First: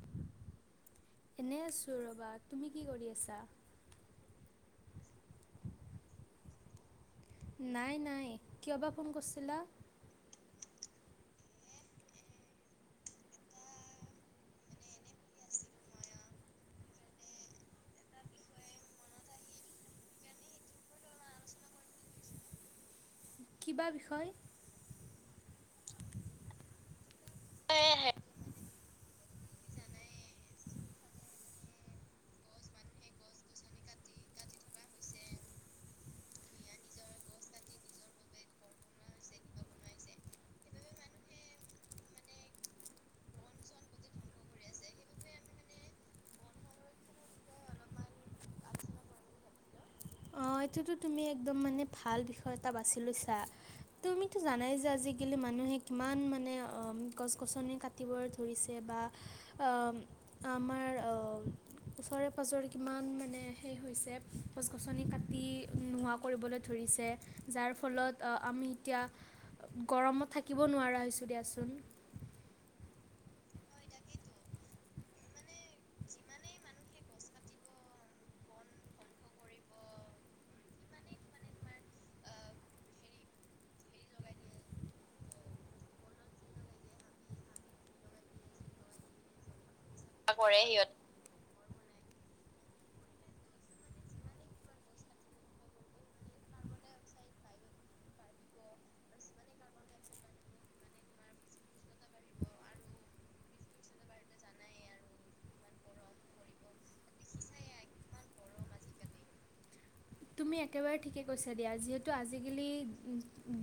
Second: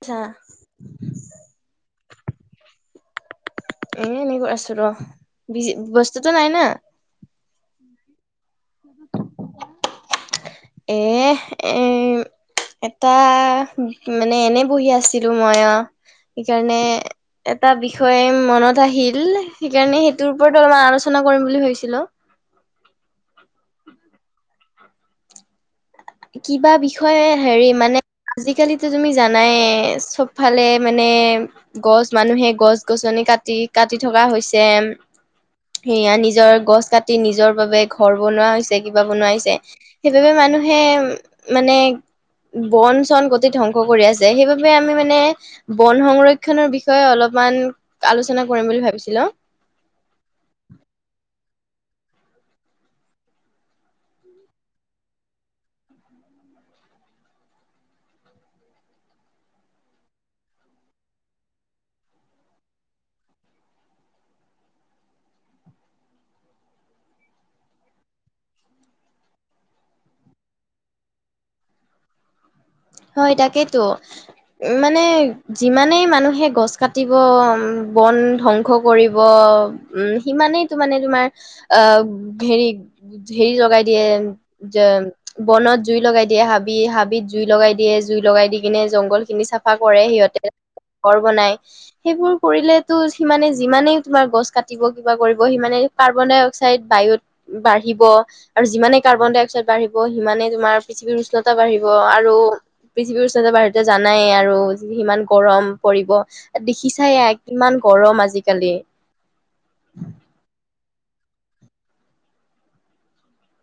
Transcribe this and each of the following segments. আচ্ছা এনে আছো ৰবা তুমি কি কৰি আছা এ এনেকৈ আছো ৰ বস্তুতটো নাই ন নাই নাই কিয় বা ফোন কৰিছিলা এ এ এটা মানে এনে বহি আছিলো মই অ সেইকাৰণে এটা বিষয়ে মনত আহিল সেইকাৰণে সেইটোৰ ওপৰত অলমান আলোচনা কৰিম বুলি ভাবছিলো [inaudible] কিবা বিষয় কিবা বিষয়ে হেৰি মানে আজিকালিতো তুমি জানাই চব ফালে মানে গছ মানুহে গছ গছনি কাটি কাটি থকা কৰা হৈছে এম সেয়া নিজৰ গছ কাটি নিজৰ বাবে ঘৰ বনোৱা হৈছে, কিবা বনোৱা হৈছে। সেইবাবে মানুহ হে মানে বন চন গোটেই ধ্বংস কৰি আছে সেইবাবে আমি মানে বন সংৰক্ষনৰৰ বিষয়ে অলপ অকমান আলোচনা কৰিম বুলি ভাবিছিলো। অহ এইটোতো তুমি একম মানে ভাল বিষয় এটা বাছি তুমিতো জানাই যে আজি কালি মানুহে কি মানে গছ গছনি কাটিব ধৰিছে বা আমাৰ ওচৰে পাঁজৰে কিমান মানে সেই হৈছে গছ গছনি কাট [unintelligible] নোহোৱা কৰিবলৈ ধৰিছে যাৰ ফলত আমি এতিয়া গৰমত থাকিব নোৱাৰোঁ নোৱাৰা হৈছোঁ দিয়াচোন হয় তাকেতো মানে যিমানেই মানুহে গছ কাটিব বন ধ্বংস কৰিব অ উম সিমানেই তো মানে তোমাৰ অহ হেৰি হেৰি লগাই দিয়ে যে বনত জুই লগাই দিয়ে হাবি হাবিত জুই লগাই দিয়ে জুই লগাই দি কিনে জংঘল খিনি চাফা কৰে সিহঁতে ঘৰবনাই সেইবোৰ কৰিলে তো সিমানে যিমানেই তোমাৰ গছ কাটিব কিবা কৰিব সিমানে কাৰ্বন ডাই অক্সাইড বা বায়ুত বাঢ়িব আৰু যিমানে কাৰ্বন ডাই অক্সাইড বাঢ়িব সিমানে তোমাৰ পৃথিৱীৰ উষ্ণতা বাঢ়িব ক আৰু পৃথিৱীৰ ওচৰতে বাহিৰতে জানাই আৰু সিমান গৰম পৰিব দেখিছাই এয়া কিমান ইমান গৰম আজিকালি তুমি একেবাৰে ঠিকে কৈছা দিয়া যিহেতু আজিকালি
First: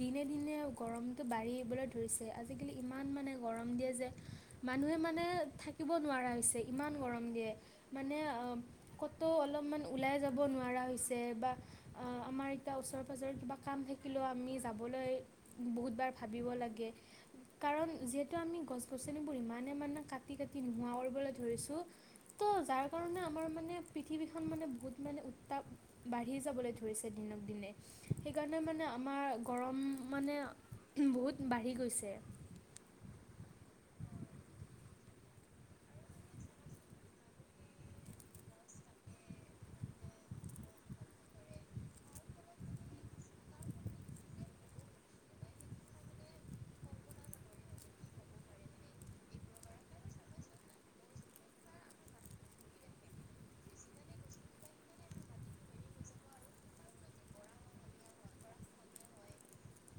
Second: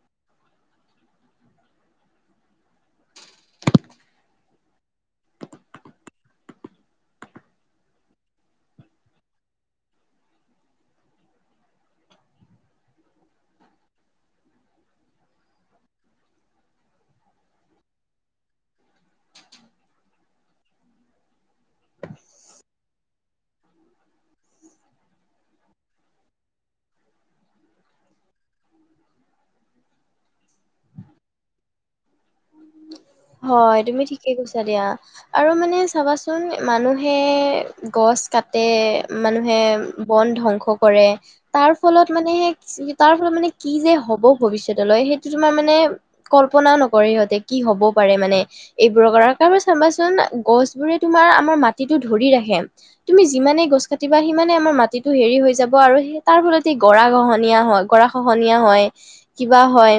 দিনে দিনে গৰমতটো বাঢ়ি ধৰিছে আজিকালি ইমান মানে গৰম দিয়ে যে মানুহে মানে থাকিব নোৱাৰা হৈছে ইমান গৰম দিয়ে মানে ক'ত অলপমান ওলাই যাব নোৱাৰা হৈছে বা [unintelligible] আমাৰ এতিয়া ওচৰে পাজৰে কিবা কাম থাকিলেও আমি যাবলৈ বহুতবাৰ ভাবিব লাগে। কাৰণ যিহেতু আমি গছ গছনিবোৰ ইমানে মানে কাটি কাটি নোহোৱা কৰিবলে ধৰিছো বোৰ ত যাৰ কাৰণে আমাৰ মানে পৃথিৱীখন মানে বহুত মানে উত্তাপ বাঢ়ি বাঢ়ি যাবলৈ ধৰিছে দিনক দিনে সেইকাৰণে মানে আমাৰ গৰম মানে ব বহুত বাঢ়ি গৈছে। উম [unintelligible] হয় তুমি ঠিকে কৈছা দিয়া, আৰু মানে চাবাচোন মানুহে গছ কাটে মানুহে বন ধ্বংস বন কৰে তাৰ ফলত মানে সেই তাৰ ফলত মানে কি যে হব ভৱিষ্যত লৈ সেইটো তোমাৰ মানে কল্পনা নকৰে সিহঁতে। কি হ'ব পাৰে মানে, এইবোৰৰ কৰা কাৰব চাবাচোন গছ বোৰে তোমাৰ আমাৰ মাটিতো ধৰি ৰাখি ৰাখে তুমি যিমানে গছ কাটিবা সিমানে আমাৰ মাটিটো হেৰি হৈ যাব আৰু তাৰ ফলতে গৰা খহনীয়া খহনীয়া হয় গৰা খহনীয়া হয় কিবা হয়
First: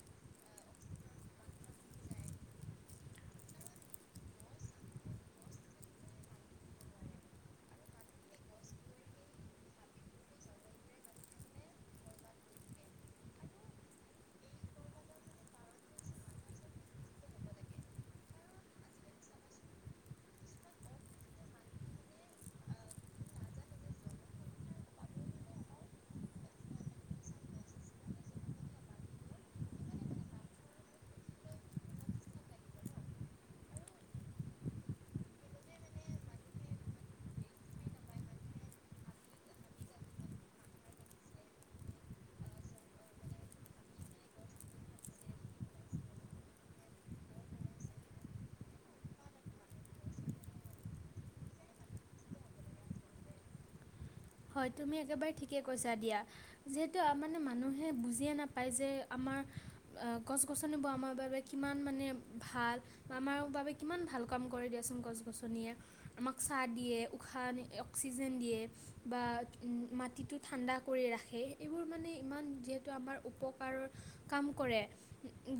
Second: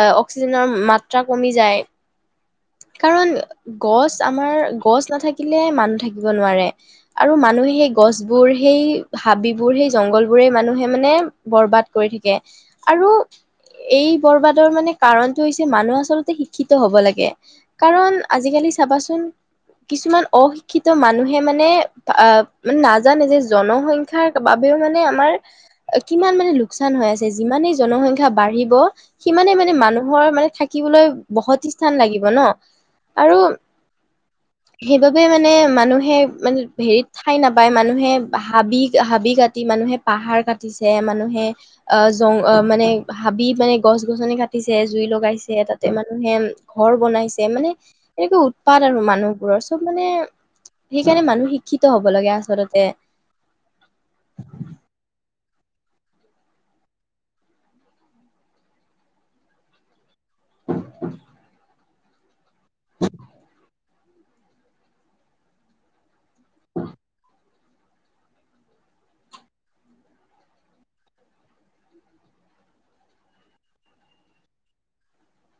আহ অক্সিজেনৰ মাত্ৰা কমি যায়। কাৰণ গছ আমাৰ গছ নাথাকিলে মানুহ থাকিব নোৱাৰে আৰু মানুহ সেই গছ বোৰ সেই হাবিবোৰ সেই জংগল বোৰে মানুহে মানে বৰবাদ কৰি থাকে। আৰু এই বৰবাদৰ মানে কাৰণটো হৈছে মানুহ আচলতে শিক্ষিত হব লাগে। কাৰণ আজিকালি চাবাচোন কিছুমান অশিক্ষিত মানুহে মানে আহ মানে নাজানে যে জনসংখ্যাৰ বাবে বাবেওমানে আমাৰ কিমান মানে লোকচান হৈ আছে যিমানে জনসংখ্যা বাঢ়িব সিমানে মানে মানুহৰ মানে থাকিবলৈ বসতি স্থান লাগিব ন আৰু [unintelligible] সেইবাবে মানে মানুহে মানে হেৰিত ঠাই নাপায় মানুহে হাবি হাবি কাটি মানে মানুহে পাহাৰ কাটিছে মানুহে অহ জং মানে হাবি মানে গছ গছনি কাটিছে। তাতে জুই লগাইছে তাতে মানুহে ঘৰ বনাইছে মানে এনেকুৱা উৎপাত আৰু মানুহবোৰৰ, চব মানে সেইকাৰণে মানুহ শিক্ষিত হব লাগে আচলতে। হয়। তুমি একেবাৰে ঠিকে কৈছা দিয়া। যিহেতু আ মানে মানুহে বুজিয়ে নাপায় যে আমাৰ [unintelligible] গছ গছনিবোৰ আমাৰ বাবে কিমান মানে ভাল। আমাৰ বাবে কিমান ভাল কাম কৰে দিয়াচোন গছ গছনিয়ে। আমাক চাহ দিয়ে উশাহ নি অক্সিজেন দিয়ে বা মাটিটো ঠাণ্ডা কৰি ৰাখে। এইবোৰ মানে ইমান যিহেতু আমাৰ উপকাৰৰ কাম কৰে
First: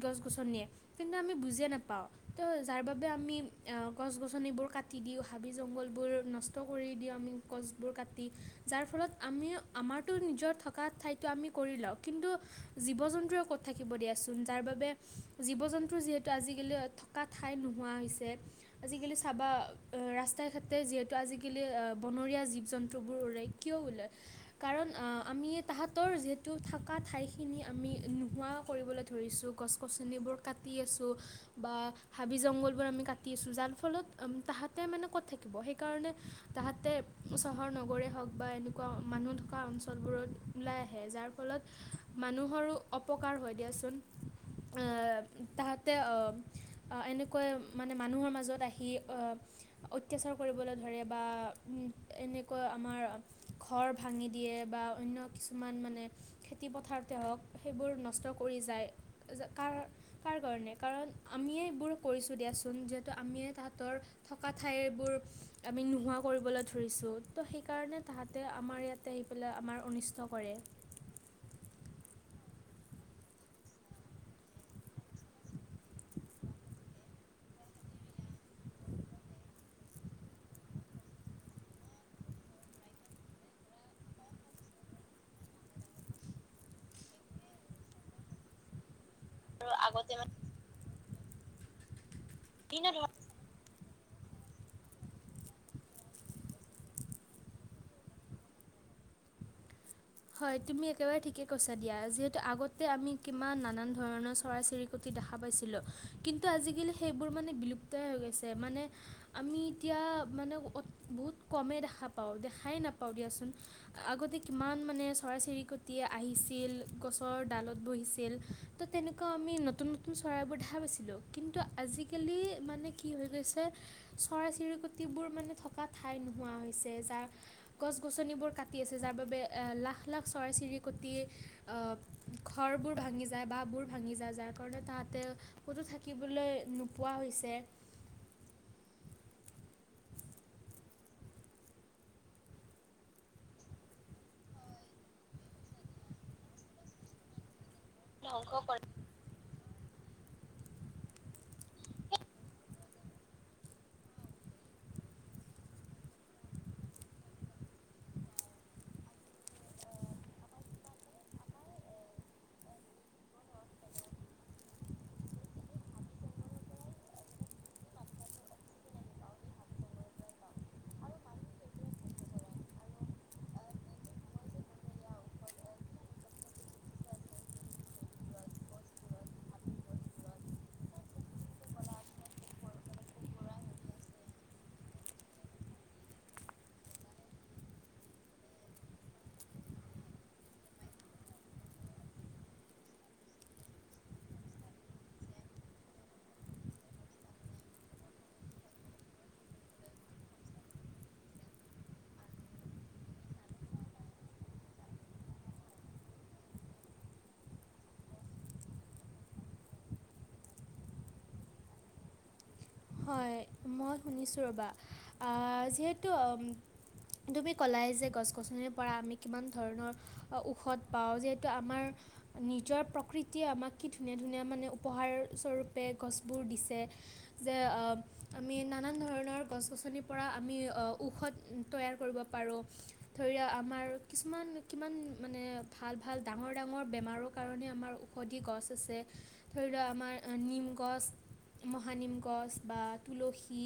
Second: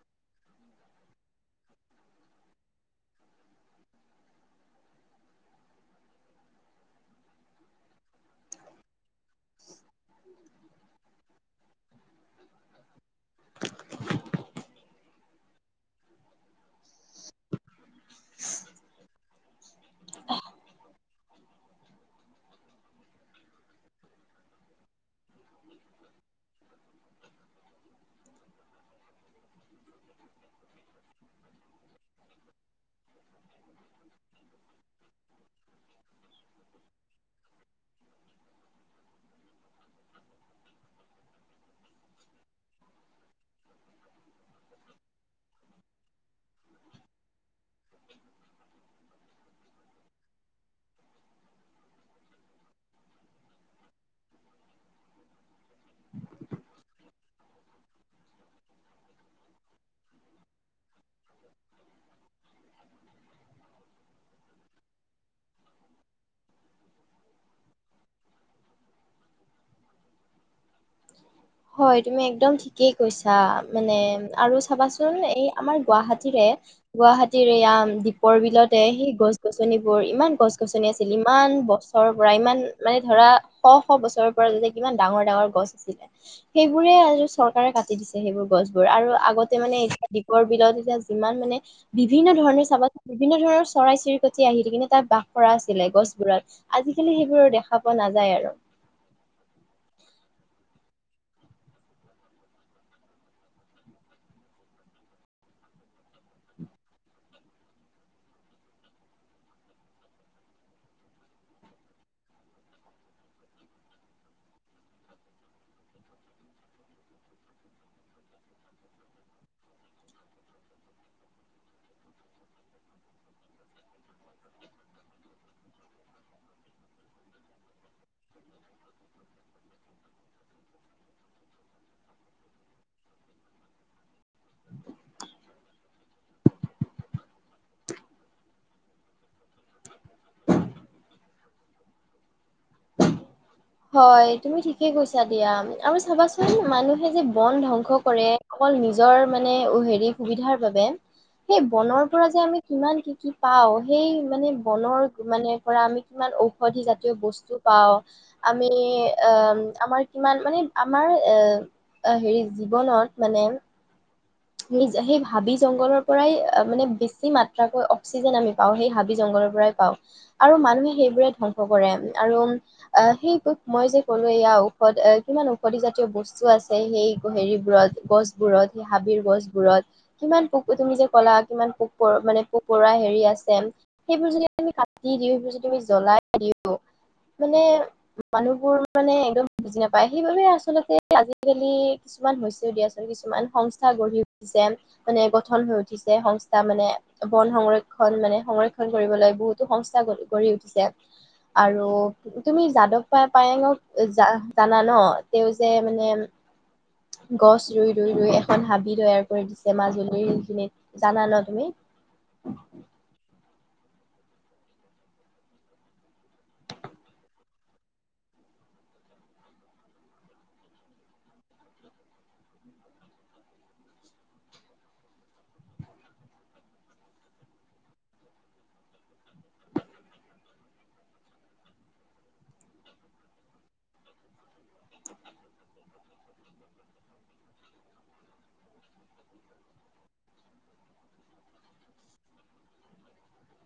গছ গছনিয়ে, কিন্তু আমি বুজিয়ে নেপাওঁ। ত যাৰ বাবে আমি অ গছ গছনিবোৰ কাটি দিও। হাবি জংঘলবোৰ নষ্ট কৰি দিওঁ আমি গছবোৰ কা যাৰ ফলত আমি আমাৰতো নিজৰ থকা ঠাইতো আমি কৰি লওঁ, কিন্তু জীৱ জ জন্তুৱে কত থাকিব দিয়াচোন যাৰ বাবে জীৱ জন্তুৰ যিহেতু আজিকালি থকা ঠাই নুহো হোৱা হৈছে। আজিকালি চাবা ৰাস্তাই ঘাতে যিহেতু আজিকালি আ বনৰীয়া জীৱ জন্তু জন্তুবোৰ উলাই কিয় উলাই কাৰণ আ আমি তাহতৰ যিহেতু থকা ঠাই খিনি আমি নোহোৱা কৰিবলৈ ধৰিছো। গছ গছনিবোৰ কাটি আছো বা হাবি জংঘল ব আমি কাটি আছো যাৰ ফলত তাহাতে মানে ক'ত থাকিব? সেইকাৰণে তাহতে চহৰ নগৰ গৰে হওক বা এনেকুৱা মানুহ থকা অঞ্চলবোৰত ওলাই আহে। যাৰ ফলত মানুহৰো অপকাৰ হয় দিয়াচোন। আহ তাহাতে অহ আ এনেকৈ মানে মানুহৰ মাজত আহি। অ অত্যাচাৰ কৰিবলে ধৰে বা এনে [unintelligible] ঘৰ ভাঙি দিয়ে বা অন্য কিছুমান মানে খেতি পথাৰতে হওঁক। সেইবোৰ নষ্ট কৰি যায়। য কাৰ কাৰ কাৰণে কাৰণ আমিয়ে এইবোৰ কৰিছোঁ দিয়াচোন। যিহেতু আমি আমিয়ে তাঁহাতৰ থকা ঠাইবোৰ আমি নোহোৱা কৰিবলৈ ধৰিছোঁ। তো সেইকাৰণে তাহাঁতে আমাৰ ইয়াতে আহি পেলাই আমাৰ অনিষ্ট কৰে। হয় তুমি একদম ঠিকেই কৈছা মানে আৰু চাবাচোন এই আমাৰ গুৱাহাটীৰে গুৱাহাটীৰ এয়া দ্বীপৰ বিলতে সেই গছ গছনিবোৰ, ইমান গছ গছনি আছিল ইমান ইমান বছৰৰ পৰা ইমান মানে ধৰা শ শ বছৰৰ পৰা যেতিয়া কিমান ডাঙৰ ডাঙৰ গছ আছিলে। সেইবোৰে আৰু চৰকাৰে কাটি দিছে সেইবোৰ গছ বোৰ আৰু আগতে মানে এতিয়া দ্বীপৰ বিলত এতিয়া যিমান মানে বিভিন্ন ধৰণে চাবা বিভিন্ন ধৰণৰ চৰাই চিৰিকটি আহি থাকে কিন্তু তাত বাস কৰা আছিলে গছবোৰত। আজিকালি সেইবোৰ দেখা পোৱা নাযায় আৰু। [unintelligible] হয় তুমি একেবাৰে ঠিকে কৈছা দিয়া। যিহেতু আগতে আমি কিমান নানান ধৰণৰ চৰাই চিৰিকতি দেখা পাইছিলোঁ কিন্তু আজিকালি সেইবোৰ মানে বিলুপ্তই হৈ গৈছে। মানে আমি এতিয়া আ মানে অত বহুত কমে দেখা পাওঁ। দেখাই নাপাওঁ দিয়াচোন। আগতে কিমান মানে চৰাই চিৰিকতি আহিছিল গছৰ দালত বহিছিল। ত তেনেকুৱা আমি নতুন নতুন চৰাইবোৰ দেখা পাইচিলোঁ। কিন্তু আজিকালি মানে কি হৈ গৈছে। চৰাই চিৰি কতিবোৰ মানে থকা ঠাই নোহোৱা হৈছে। যাৰ গছ গছনিবোৰ কাটি আছে যাৰ বাবে লাখ লাখ চৰাই চিৰিকটি অ ঘৰবোৰ ভাঙি যায়, বাঁহবোৰ ভাঙি যায়। যাৰ কাৰণে তাহাতে ক'তো থাকিবলৈ নোপোৱা হৈছে। [unintelligible] হয় তুমি ঠিকে কৈছা দিয়া আৰু চাবাচোন মানুহে যে বন ধ্বং স কৰে। অকল নিজৰ মানে হেৰি সুবিধাৰ বাবে সেই বনৰ পৰা যে আমি কিমান কি কি পাও সেই মানে বনৰ মানে পৰা আমি কিমান ঔষধি জাতীয় বস্তু পাওঁ। আমি অ আমাৰ কিমান মানে আমাৰ এ হেৰি জীৱনত মানে এ। সেই যে হাবি জংঘলৰ পৰাই মানে বেছি মাত্ৰাকৈ অক্সিজেন আমি পাওঁ। সেই হাবি জংঘলৰ পৰাই পাওঁ। আৰু মানুহে সেইবোৰে ধ্বংস কৰে। আৰু সেই টোক ময় যে কলো এয়া ঔষধ এ কিমান ঔষধি জাতীয় বস্তু আছে সেই হেৰিবোৰত গছবোৰত। হাবিৰ গছবোৰত কিমান পোক তুমি যে ক'লা কিমান পোক পৰ মানে পোক পৰুৱা হেৰি আছে। সেইবোৰ যদি আমি কাটি দিও সেইবোৰ যদি আমি জ্বলাই দিওঁ। মানে মানুহবোৰ মানে একদম বুজি নাপায় সেইবাবে আচলতে আজিকালি। কিছুমান হৈছে আ কিছুমান হঁচ। সংস্থা গঢ়ি উঠিছে মানে গঠন হৈ উঠিছে সংস্থা মানে বন সংৰক্ষণ মানে সংৰক্ষণ। কৰিবলৈ বহুতো সংস্থা গঢ়ি উঠিছে। আৰু তুমি যাদৱ পাই পায়েঙক জা জানা ন তেওঁ যে মানে গছ ৰুই ৰুই ৰুইে খন হাবি তৈয়াৰ কৰি দিছে মাজুলীৰ খিনিত জানা ন তুমি হয় মই শুনিছোঁ ৰ'বা আ যিহেতু তুমি ক'লাই যে গছ গছনিৰ পৰা আমি কিমান ধৰণৰ ঔষধ পাওঁ যিহেতু আমাৰ নিজৰ প্ৰকৃতিয়ে আমাক কি ধুনীয়া ধুনীয়া মানে উপহাৰস্বৰূপে গছবোৰ দিছে যে অ আমি নানান ধৰণৰ গছ গছনিৰ পৰা আমি অ ঔষধ তৈয়াৰ কৰিব পাৰোঁ আৰু ধৰিক আমাৰ কিছুমান কিমান মানে ভাল ভাল ডাঙৰ ডাঙৰ বেমাৰক কাৰণে আমাৰ ঔষধি গছ আছে, ধৰি লোৱা আমাৰ নিম গছ, মহা নিম গছ বা তুলসী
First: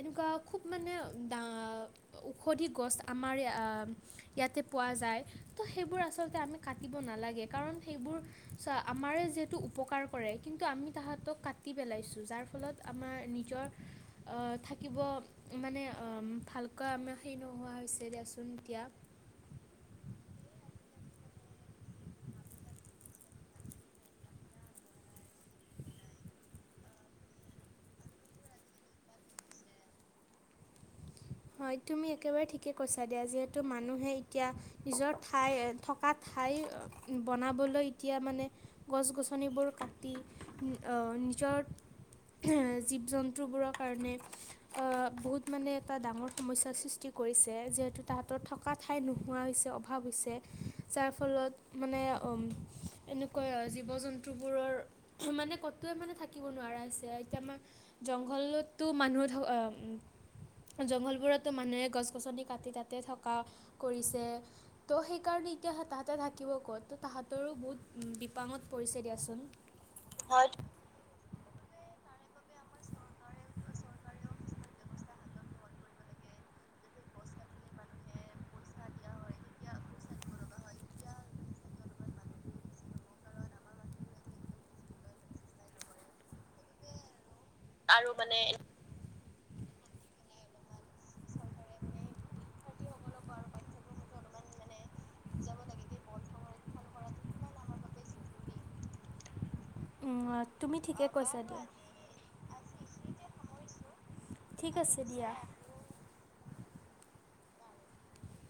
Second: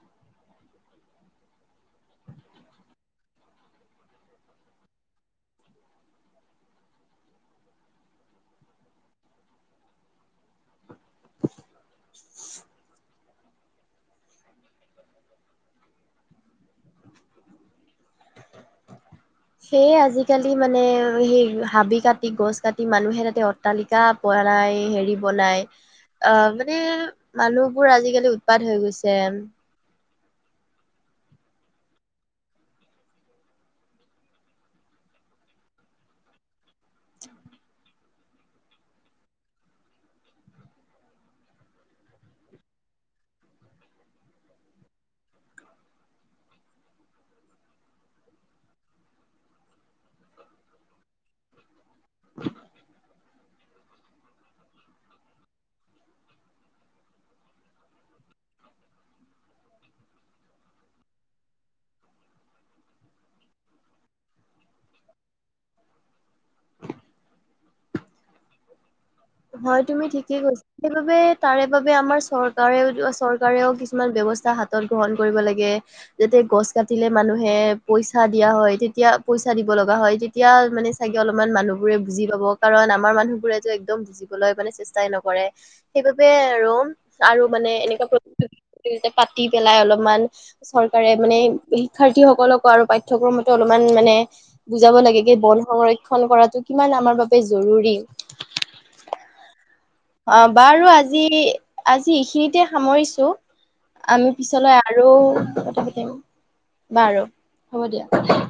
এনেকুৱা খুব মানে দা আ ঔষধি গছ আমাৰ য়া ইয়াতে পোৱা যায় তো সেইবোৰ আচলতে আমি কাটিব নালাগে কাৰণ সেইবোৰ বোৰ আমাৰে যিহেতু উপকাৰ কৰে কিন্তু আমি তাহাঁতক কাটি পেলাইছো যাৰ ফলত আমাৰ নিজৰ আ থাকিব মানে আ ভালকৈ আমাৰ হেইৰি নোহোৱা হৈছে দিয়াচোন এতিয়া সেয়ে আজিকালি মানে সেই হাবি কাটি গছ কাটি মানুহে তাতে অট্টালিকা পোৱা লাই হেৰি বনাই অ মানে মানুহবোৰ আজিকালি উৎপাত হৈ গৈছে হয় তুমি একেবাৰে ঠিকে কৈছা দিয়া যিহেতু মানুহে এতিয়া নিজৰ ঠাই থকা ঠা ঠাই বনাবলৈ এতিয়া মানে গছ গছনিবোৰ কাটি উম অ নিজৰ জীৱ জন্তুবোৰৰ কাৰণে অ বহুত মানে। এটা ডাঙৰ সমস্যাৰ সৃষ্টি কৰিছে যিহেতু তাহাঁতৰ থকা ঠাই নোহোৱা হৈছে অভাৱ হৈছে। যাৰ ফলত মানে অ এনেকুৱা অজীৱ। জীৱ জন্তুবোৰৰ মানে কতে মানে থাকিব নোৱাৰা হৈছে এতিয়া আমাৰ জংঘলত। টো মানুহ ঠো। [unintelligible] জংঘলবোৰতো মানুহে গছ গছনি কাটি তাতে থকা কৰিছে ত' সেইকাৰণে এতিয়া। হ তাহাঁতে থাকিব ক'ত ত তাহাঁতৰো বহুত উম বিপাঙত পৰিছে। দিয়াচোন হয় তুমি ঠিকে কৈছা সেইবাবে তাৰে বাবে আমাৰ। চৰকাৰেও চৰকাৰেও কিছুমান বিয়বস্থা হাতত গ্ৰহণ কৰিব লাগে যাতে গছ কাটিলে মানুহ। মানুে পইচা দিয়া হয় তেতিয়া পইচা দিব লগা হয় তেতিয়া মানে চাগে অলপমান মানুহবোৰে বুজি। কব কাৰণ আমাৰ মানুহবোৰেতটো একদম বুজিবলৈ মানে চেষ্টাই নকৰে সেইবাবে আৰু। আৰু মানে এনেকুৱা প্ৰতিযোগ। পাতি পেলাই অলপমান চৰকাৰে মানে শিক্ষাৰ্থীসকলকো আৰু পাঠ্যক্ৰমতো অলপমান মানে। নে বুজাব লাগে কি বন সংৰক্ষণ কৰাটো কিমান আমাৰ বাবে জৰুৰী। উম, অ তুমি বাৰু ঠিকে আজি কৈছা দিয়া আজি এইখিনিতে সামৰিছো। আমি ঠিক পিছলৈ আছে আৰু দিয়া তথা পতিম। বাৰু হ'ব দিয়া।